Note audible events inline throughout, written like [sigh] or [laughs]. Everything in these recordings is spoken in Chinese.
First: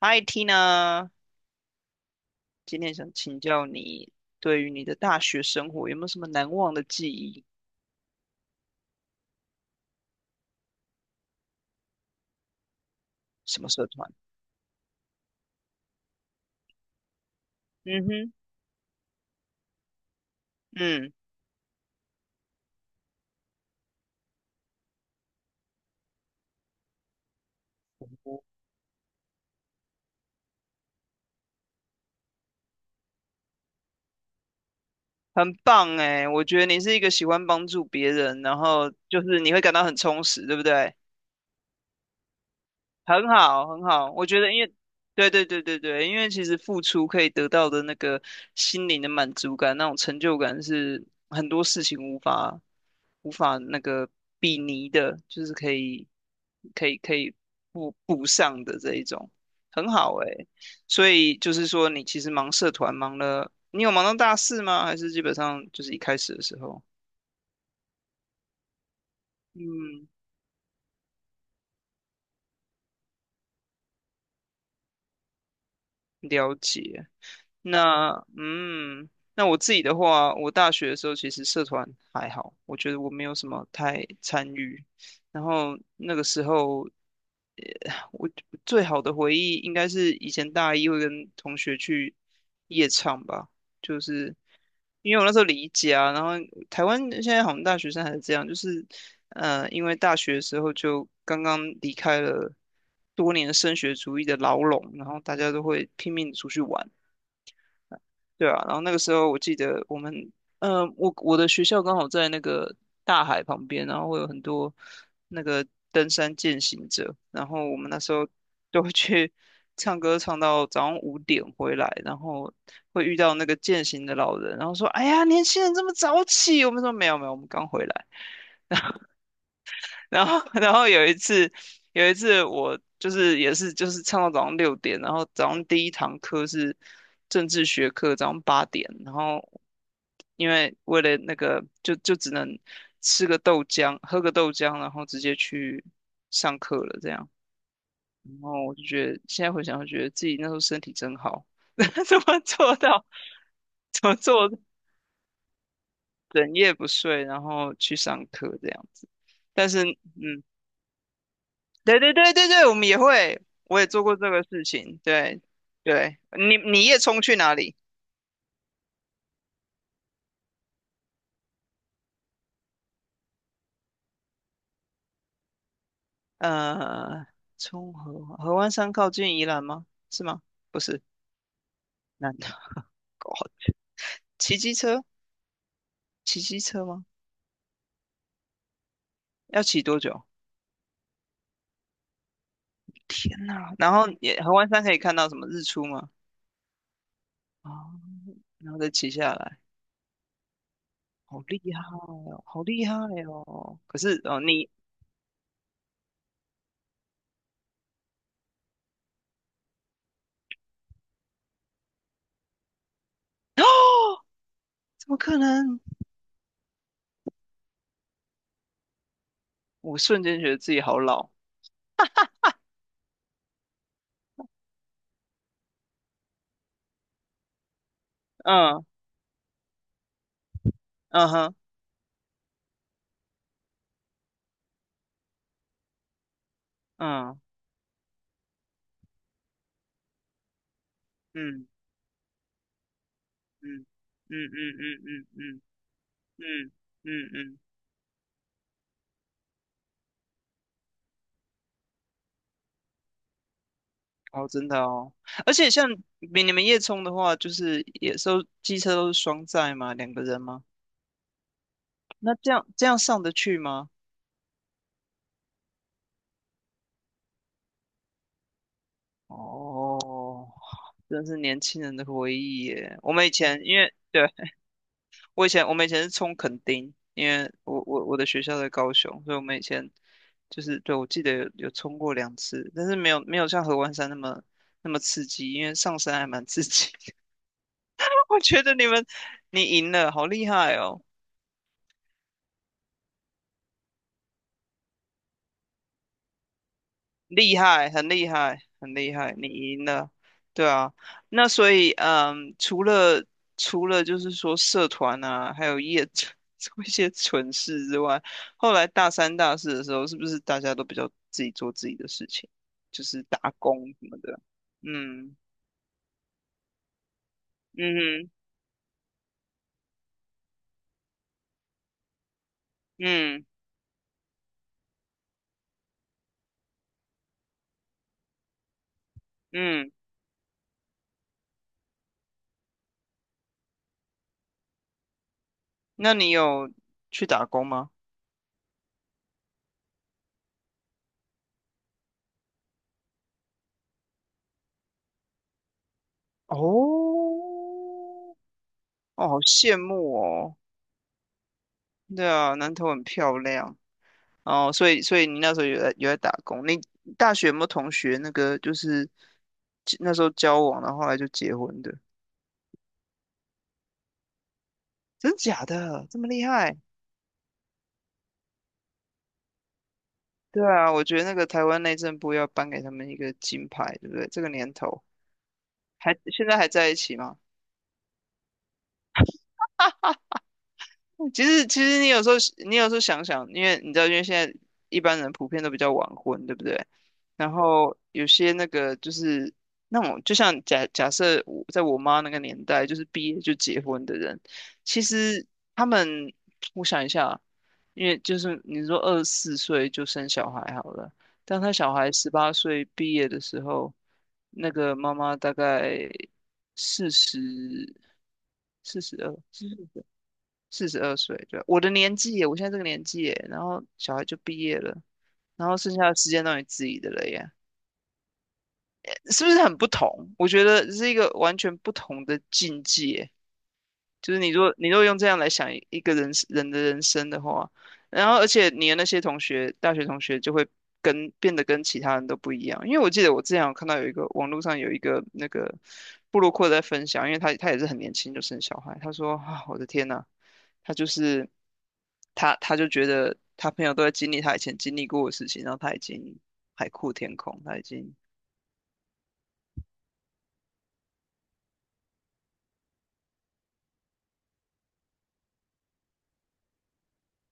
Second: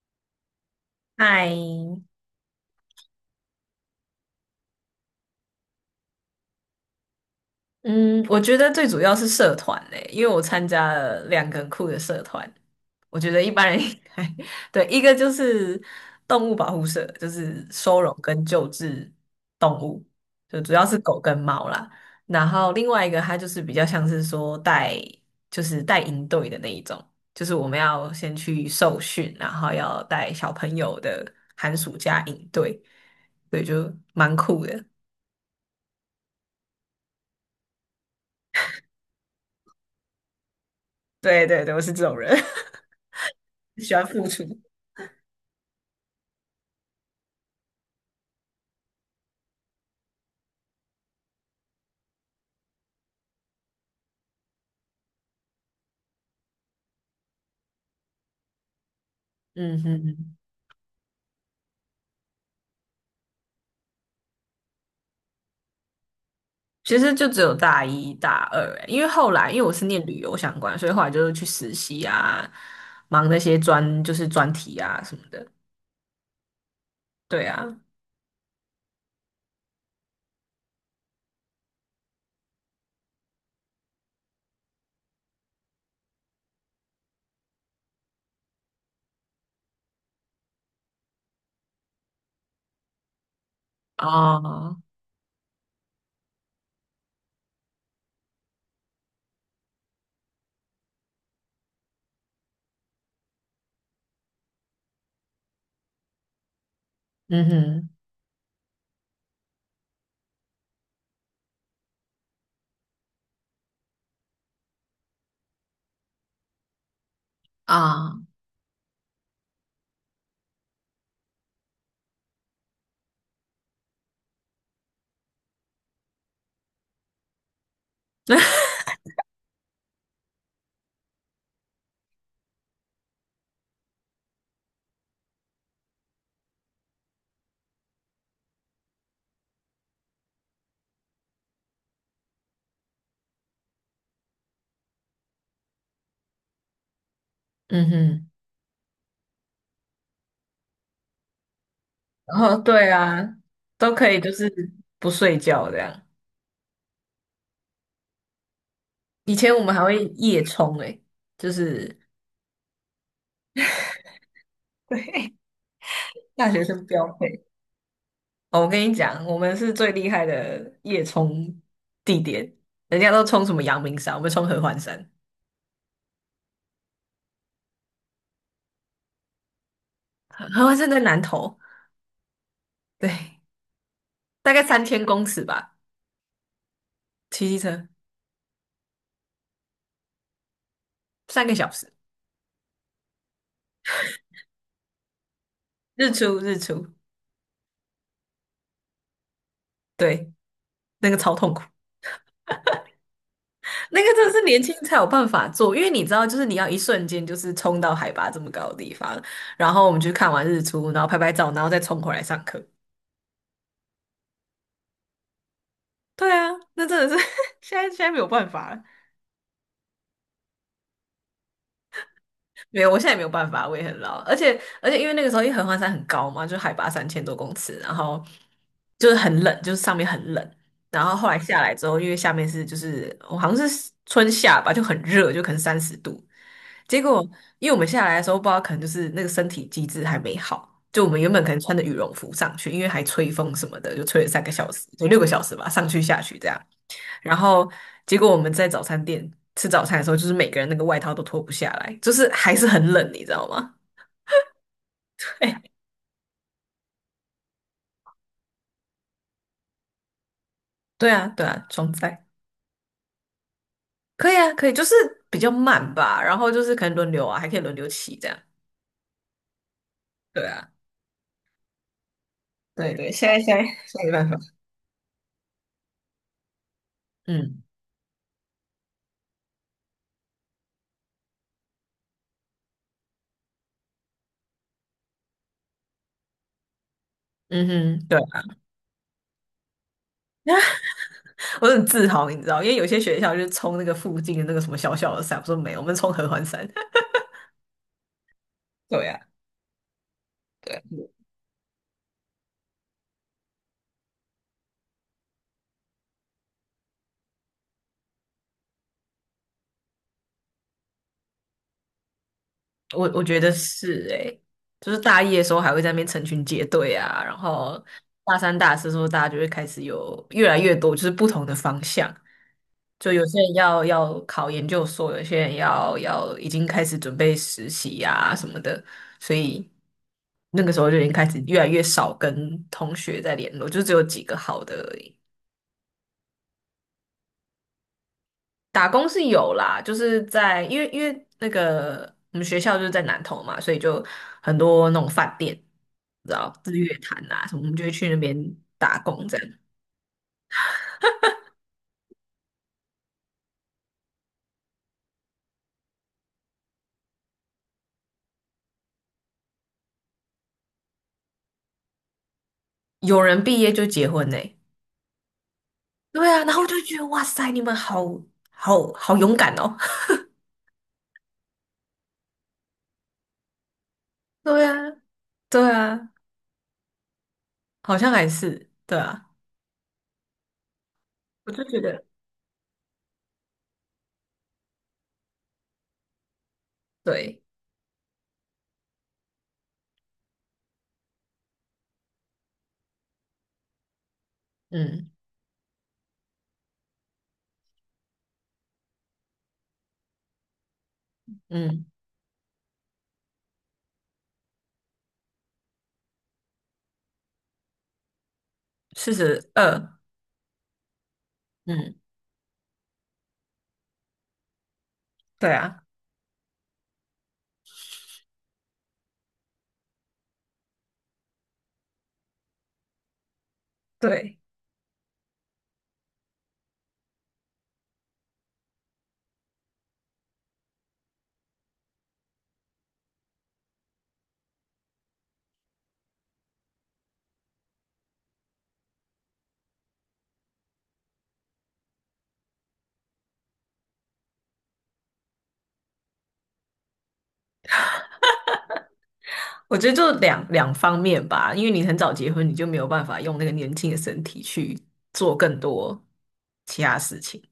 嗨，Tina，嗨，今天想请教你，对于你的大学生活有没有什么难忘的记忆？嗯，我觉得最主要是社团嘞，因为我参加了2个很酷的社团，我觉得一什般么人社应团？该，[laughs] 对，一个就是动物保护社，就是收嗯容哼。跟救治动物，就主要是嗯，狗跟猫啦。然后另外一个，它就是比较像是说带，就是带营队的那一种，就是我们要先去受训，然后要带小朋友的寒暑假营队，对，就蛮酷的。很棒哎，我觉得你是一个喜欢帮助别人，然后就是你会感到很充实，对不对？对对对，我是这种人。很好，很喜欢好，付我觉出。得，[laughs] 因为，对对对对对，因为其实付出可以得到的那个心灵的满足感，那种成就感是很多事情无法比拟的，就是可以补上的这一种，嗯很哼好哼，诶。所以就是说，你其实忙社团忙了，你有忙到大四吗？还是基本上就是一开始的时候？其实就只有大一、大二欸，因为后来因为我是念嗯。旅游相关，所以后来就是去实习啊，忙那些专就是专题啊什么的。了解。对啊，那嗯，那我自己的话，我大学的时候其实社团还好，我觉得我没有什么太参与。然后那个时候，我最好的回忆应该是以前大一会跟同学去夜唱吧，就是哦，因为我那时候离家，然后台湾现在好像大学生还是这样，就是因为大学的时候就刚刚离开了多年升学主义的牢笼，然后大家都会拼命出去玩。嗯哼，对啊，然后那个时候我记得我们，我的学校刚好在那个大海旁边，然后会有很多那个登山健行者，然后我们那时啊，候都会去唱歌，唱到早上5点回来，然后会遇到那个健行的老人，然后说："哎呀，年轻人这么早起？"我们说："没有没有，我们刚回来。" [laughs] 然后 [laughs] 然后有一次我就是也是就是唱到早上6点，然后早上第一堂课是政治学课，早上8点，然后因为为了那个就只能吃个豆浆，喝个豆浆，然后直接去上课了这样。嗯哼，然后我就觉得现在回想，就觉得自己那时候身体真好，[laughs] 怎然么后做对到啊，都怎可么以就做是不睡觉这样。整夜不睡，然后去上课这样子。以前我但们还是，会夜嗯，冲诶，就是 对对对对对，我们也会，我也做过这个事 [laughs] 情。对，对对，大你学生你也标冲去配。哪里？哦，我跟你讲，我们是最厉害的夜冲地点，人家都冲什么阳明山，我们冲合欢山。呃，冲河湾山靠近宜兰吗？是吗？合合欢不山在是，南投，南投。对，哦，大骑概机三车？千公尺吧，骑机车吗？骑机车要骑多久？三个小时，天哪！然后也河湾山可以看到什么日出吗？日出日出，啊，然后再骑下来，对，那个超好痛厉苦，害 [laughs] 哦，好厉害哦！可那个是真的哦，是年你 轻才有办法做，因为你知道，就是你要一瞬间就是冲到海拔这么高的地方，然后我们去看完日出，然后拍拍照，然后再冲回来上课。[gasps] 怎么可能？对啊，那真的是 [laughs] 现在没有办法了。我瞬间觉得自己好老。没有，我现在也没有办法，我也很老，而且因为那个时候因为合欢山很高嘛，就海拔3000多公尺，然后嗯。就是很冷，就是上面很冷，然后后嗯来哼。下来之后，因为下面是就是我好像是春夏吧，就很热，就可能30度，结果嗯。因为我们下来的时候不知道可能就是那个身体机制还没好，就我们原本可能嗯。穿着羽绒服上去，因为还吹风什么嗯。的，就吹了嗯。三个嗯。小时，就六个嗯。小时嗯。吧，上去下去这样。嗯。嗯。然嗯。后结果我们在早餐店吃早餐的时候，就是每个人那个外套都脱不下来，就是还是很冷，你知道吗？哦，真的哦。[laughs] 而哎且像比你们夜冲的话，就是也都机车都是双载嘛，两个人吗？对啊，对啊，装载那这样上得去吗？可以啊，可以，就是比较慢吧，然后就是可能轮流啊，还可以轮流骑这样。对哦，啊，真是年轻人的回忆对耶。对，我们现以在现前在现因为在没对办法。我们以前是冲垦丁，因为嗯我的学校在高雄，所以我们以前就是对我记得有冲过两次，但是没有没有像合欢山那么那么刺激，因为上山还蛮刺激。嗯哼，对 [laughs] 我啊，觉得你赢了，好厉害哦，[laughs] 我很自豪，你知道，因为有些学校就是冲那个附近的那个什么小小的山，我说没有，我们冲合欢山。厉害，很厉害，[laughs] 很对厉啊，害，你赢了，对对啊啊。那所以，除了就是说社团啊，还有业 [laughs] 做一些蠢事之外，后来大三大四的时候，是不是大家都比较自己做自己的事情，就我是觉打得工什是么诶、的？就是大一嗯。的时候还会在那边成群结队啊，然后嗯哼。大三、大四的时候，大家就会开始有越来越多就是不同的方向，就有些嗯。人要考研究所，有些人要已经开始准备实习呀、啊、什么的，所以嗯。那个时候就已经开始越来越少跟同学在联络，就只有几个好的而已。那你有去打工吗？打工是有啦，就是在因为那个我们学校就是在南投嘛，所以就很多那种饭店，你知道日月潭哦，啊什么，我们就会去那边打工哦，这好样。羡慕哦。对啊，南投很漂亮哦，所以你那时候有在打工，你大学有没有同学那个就是那时候交往，然后后来就结婚的？有人毕业就结婚呢、真假的这对么厉啊，然后我害？就觉得哇塞，你们好好好勇敢哦。[laughs] 对啊，我觉得那个台湾内政部要颁给他们一个金牌，对不对？这个对啊，年头对啊，还现在还在一起吗？好像还是对啊，其我就实觉其实得你有时候想想，因为你知道，因为现在一般人普遍都比较晚婚，对不对？对，然后有些那个就是那种，就像假假设我在我妈那个年代，就是毕业就结婚的人，其嗯实他们，我想一下啊，因为就是你说二十四岁就生小孩好了，当他嗯，小孩18岁毕业的时候，那个妈妈大概四十四四十二。十二，四十二岁，对，我的嗯，年纪耶，我现在这个年纪耶，然后小孩就毕业了，对然后啊，剩下的时间都你自己的了耶，是不是很不同？我觉得是一个完全不同的境界，就对。是你若用这样来想一个人的人生的话，然后而且你的那些同学，大学同学就会变得跟其他人都不一样，因为我记得我之前有看到有一个网络上有一个那个布鲁克在分享，因为他也是很年轻就生小孩，他说啊，我的天呐！他就是他，就觉得他朋友都在经历他以前经历过的事情，然后他已经海阔天空，他已经，我觉得就两方面吧，因为你很早结婚，你就没有办法用那个年轻的身体去做更多其他事情。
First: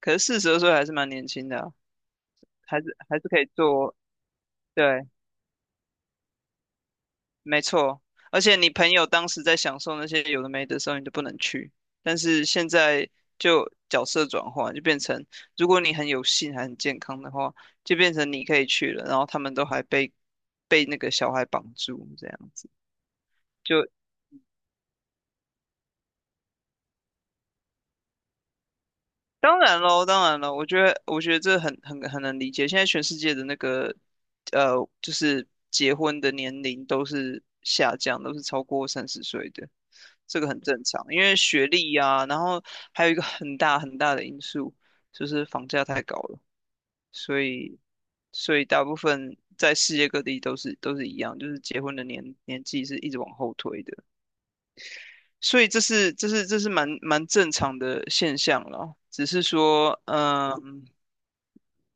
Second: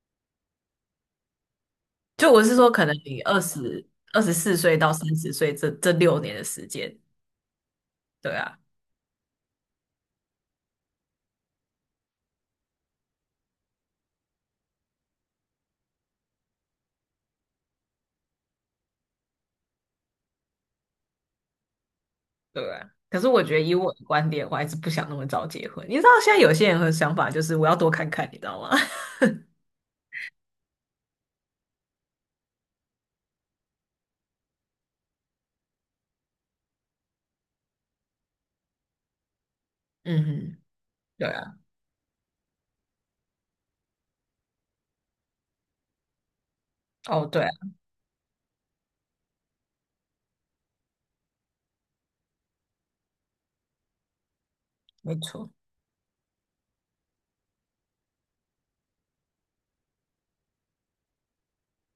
可是四十二岁还是蛮年轻的啊，就我是说，还可能是还你是二可以十做，二十四岁到对，30岁这6年的时间，没错。对而且啊，你朋友当时在享受那些有的没的时候，你就不能去。但是现在就角色转换，就变成如果你很有幸还很健康的话，就变成你可以去了，然后他们都还被那个小孩绑住这样子。对啊。可是我觉得以就。我的观点，我还是不想那么早结婚。你知道现在有些人的想法就是我要多看看，你知道吗？[laughs] 当然喽，当然了，我觉得，我觉得这很能理解。现在全世界的那个，呃，就是结婚的年龄都是下降，都是超过30岁的，嗯这个哼，很正常。因对为啊，学历呀，然后还有一个很大很大的因素就是房价太高了，哦，所对啊，以所以大部分在世界各地都是一样，就是结婚的年纪是一直往后推的。没错，所以这是蛮正常的现象了，只是说，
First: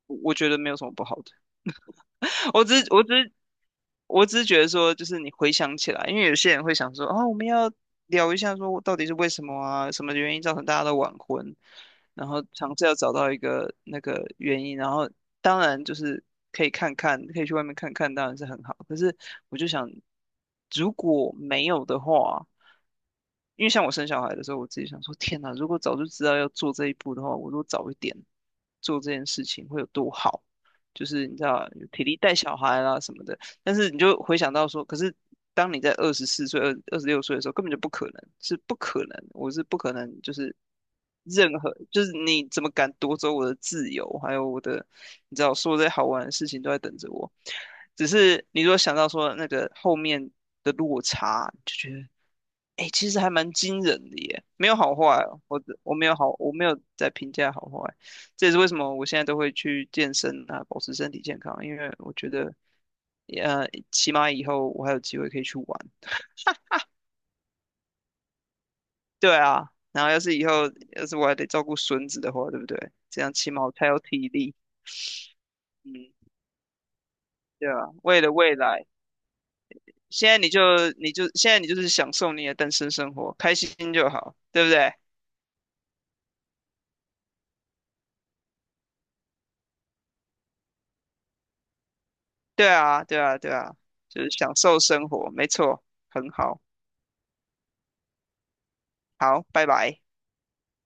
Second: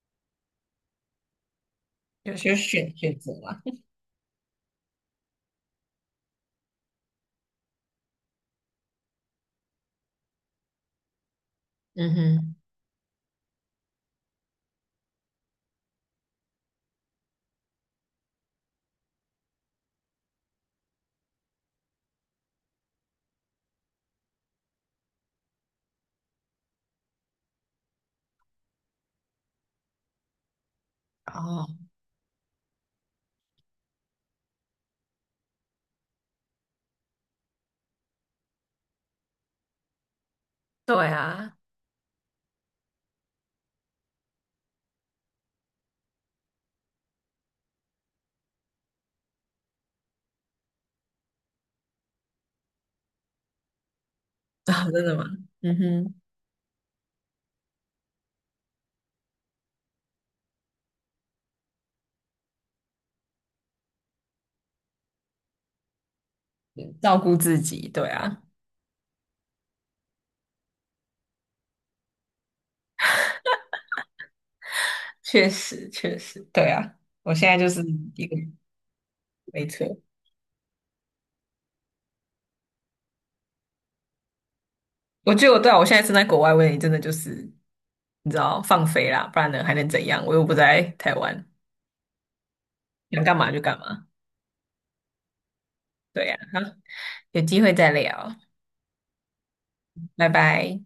我觉得没有什么不好的，有些 [laughs] 我只是选我选只择是嘛。我只是觉得说，就是你回想起来，因为有些人会想说，啊，我们要聊一下，说到底是为什么啊，什么原因造成大家都晚婚，嗯然后哼，尝试要找到一个那个原因，然后当然就是可以看看，可以去外面看看，当然是很好。可是我就想，如果没有的话，因为像我生小孩的时候，我自己想说，天哪，如果早就知道要做这一步的话，我如果早一点做这件事情会有多好。就是你知道哦，体力带小孩啦什么的，但是你就回想到说，可是当你在二十四岁、二十六岁的时候，根本就不可能，是不可能，我是不可能，就是对啊，任何，就是你怎么敢夺走我的自由，还有我的，你知道，所有这些好玩的事情都在等着我。只是你如果想到说那个后面的落差，就觉得哎，其实还蛮惊人的耶，[laughs] 没有啊，好真的坏吗？哦，我嗯的我没哼，有好，我没有在评价好坏，这也是为什么我现在都会去健身啊，保持身体健康，因为我觉得，起码以后我还有机会可以去玩，照顾自己，对啊。对啊，然后要是以后要是我还得照顾孙子的话，对不对？这样起码我才有体力，确实嗯，确实，对啊，我现在就对啊，是为一了个未来，没车。现在你就现在你就是享受你的单身生活，开心就好，对不对？我觉得我对啊，我现在身在国外，我也真的就是你知道放飞啦，不然呢还能怎样？我又不在台湾，对啊，对想干啊，嘛对就啊，干嘛。就是享受生活，没错，对很呀、好，好，有机会再聊，好，拜拜。拜拜。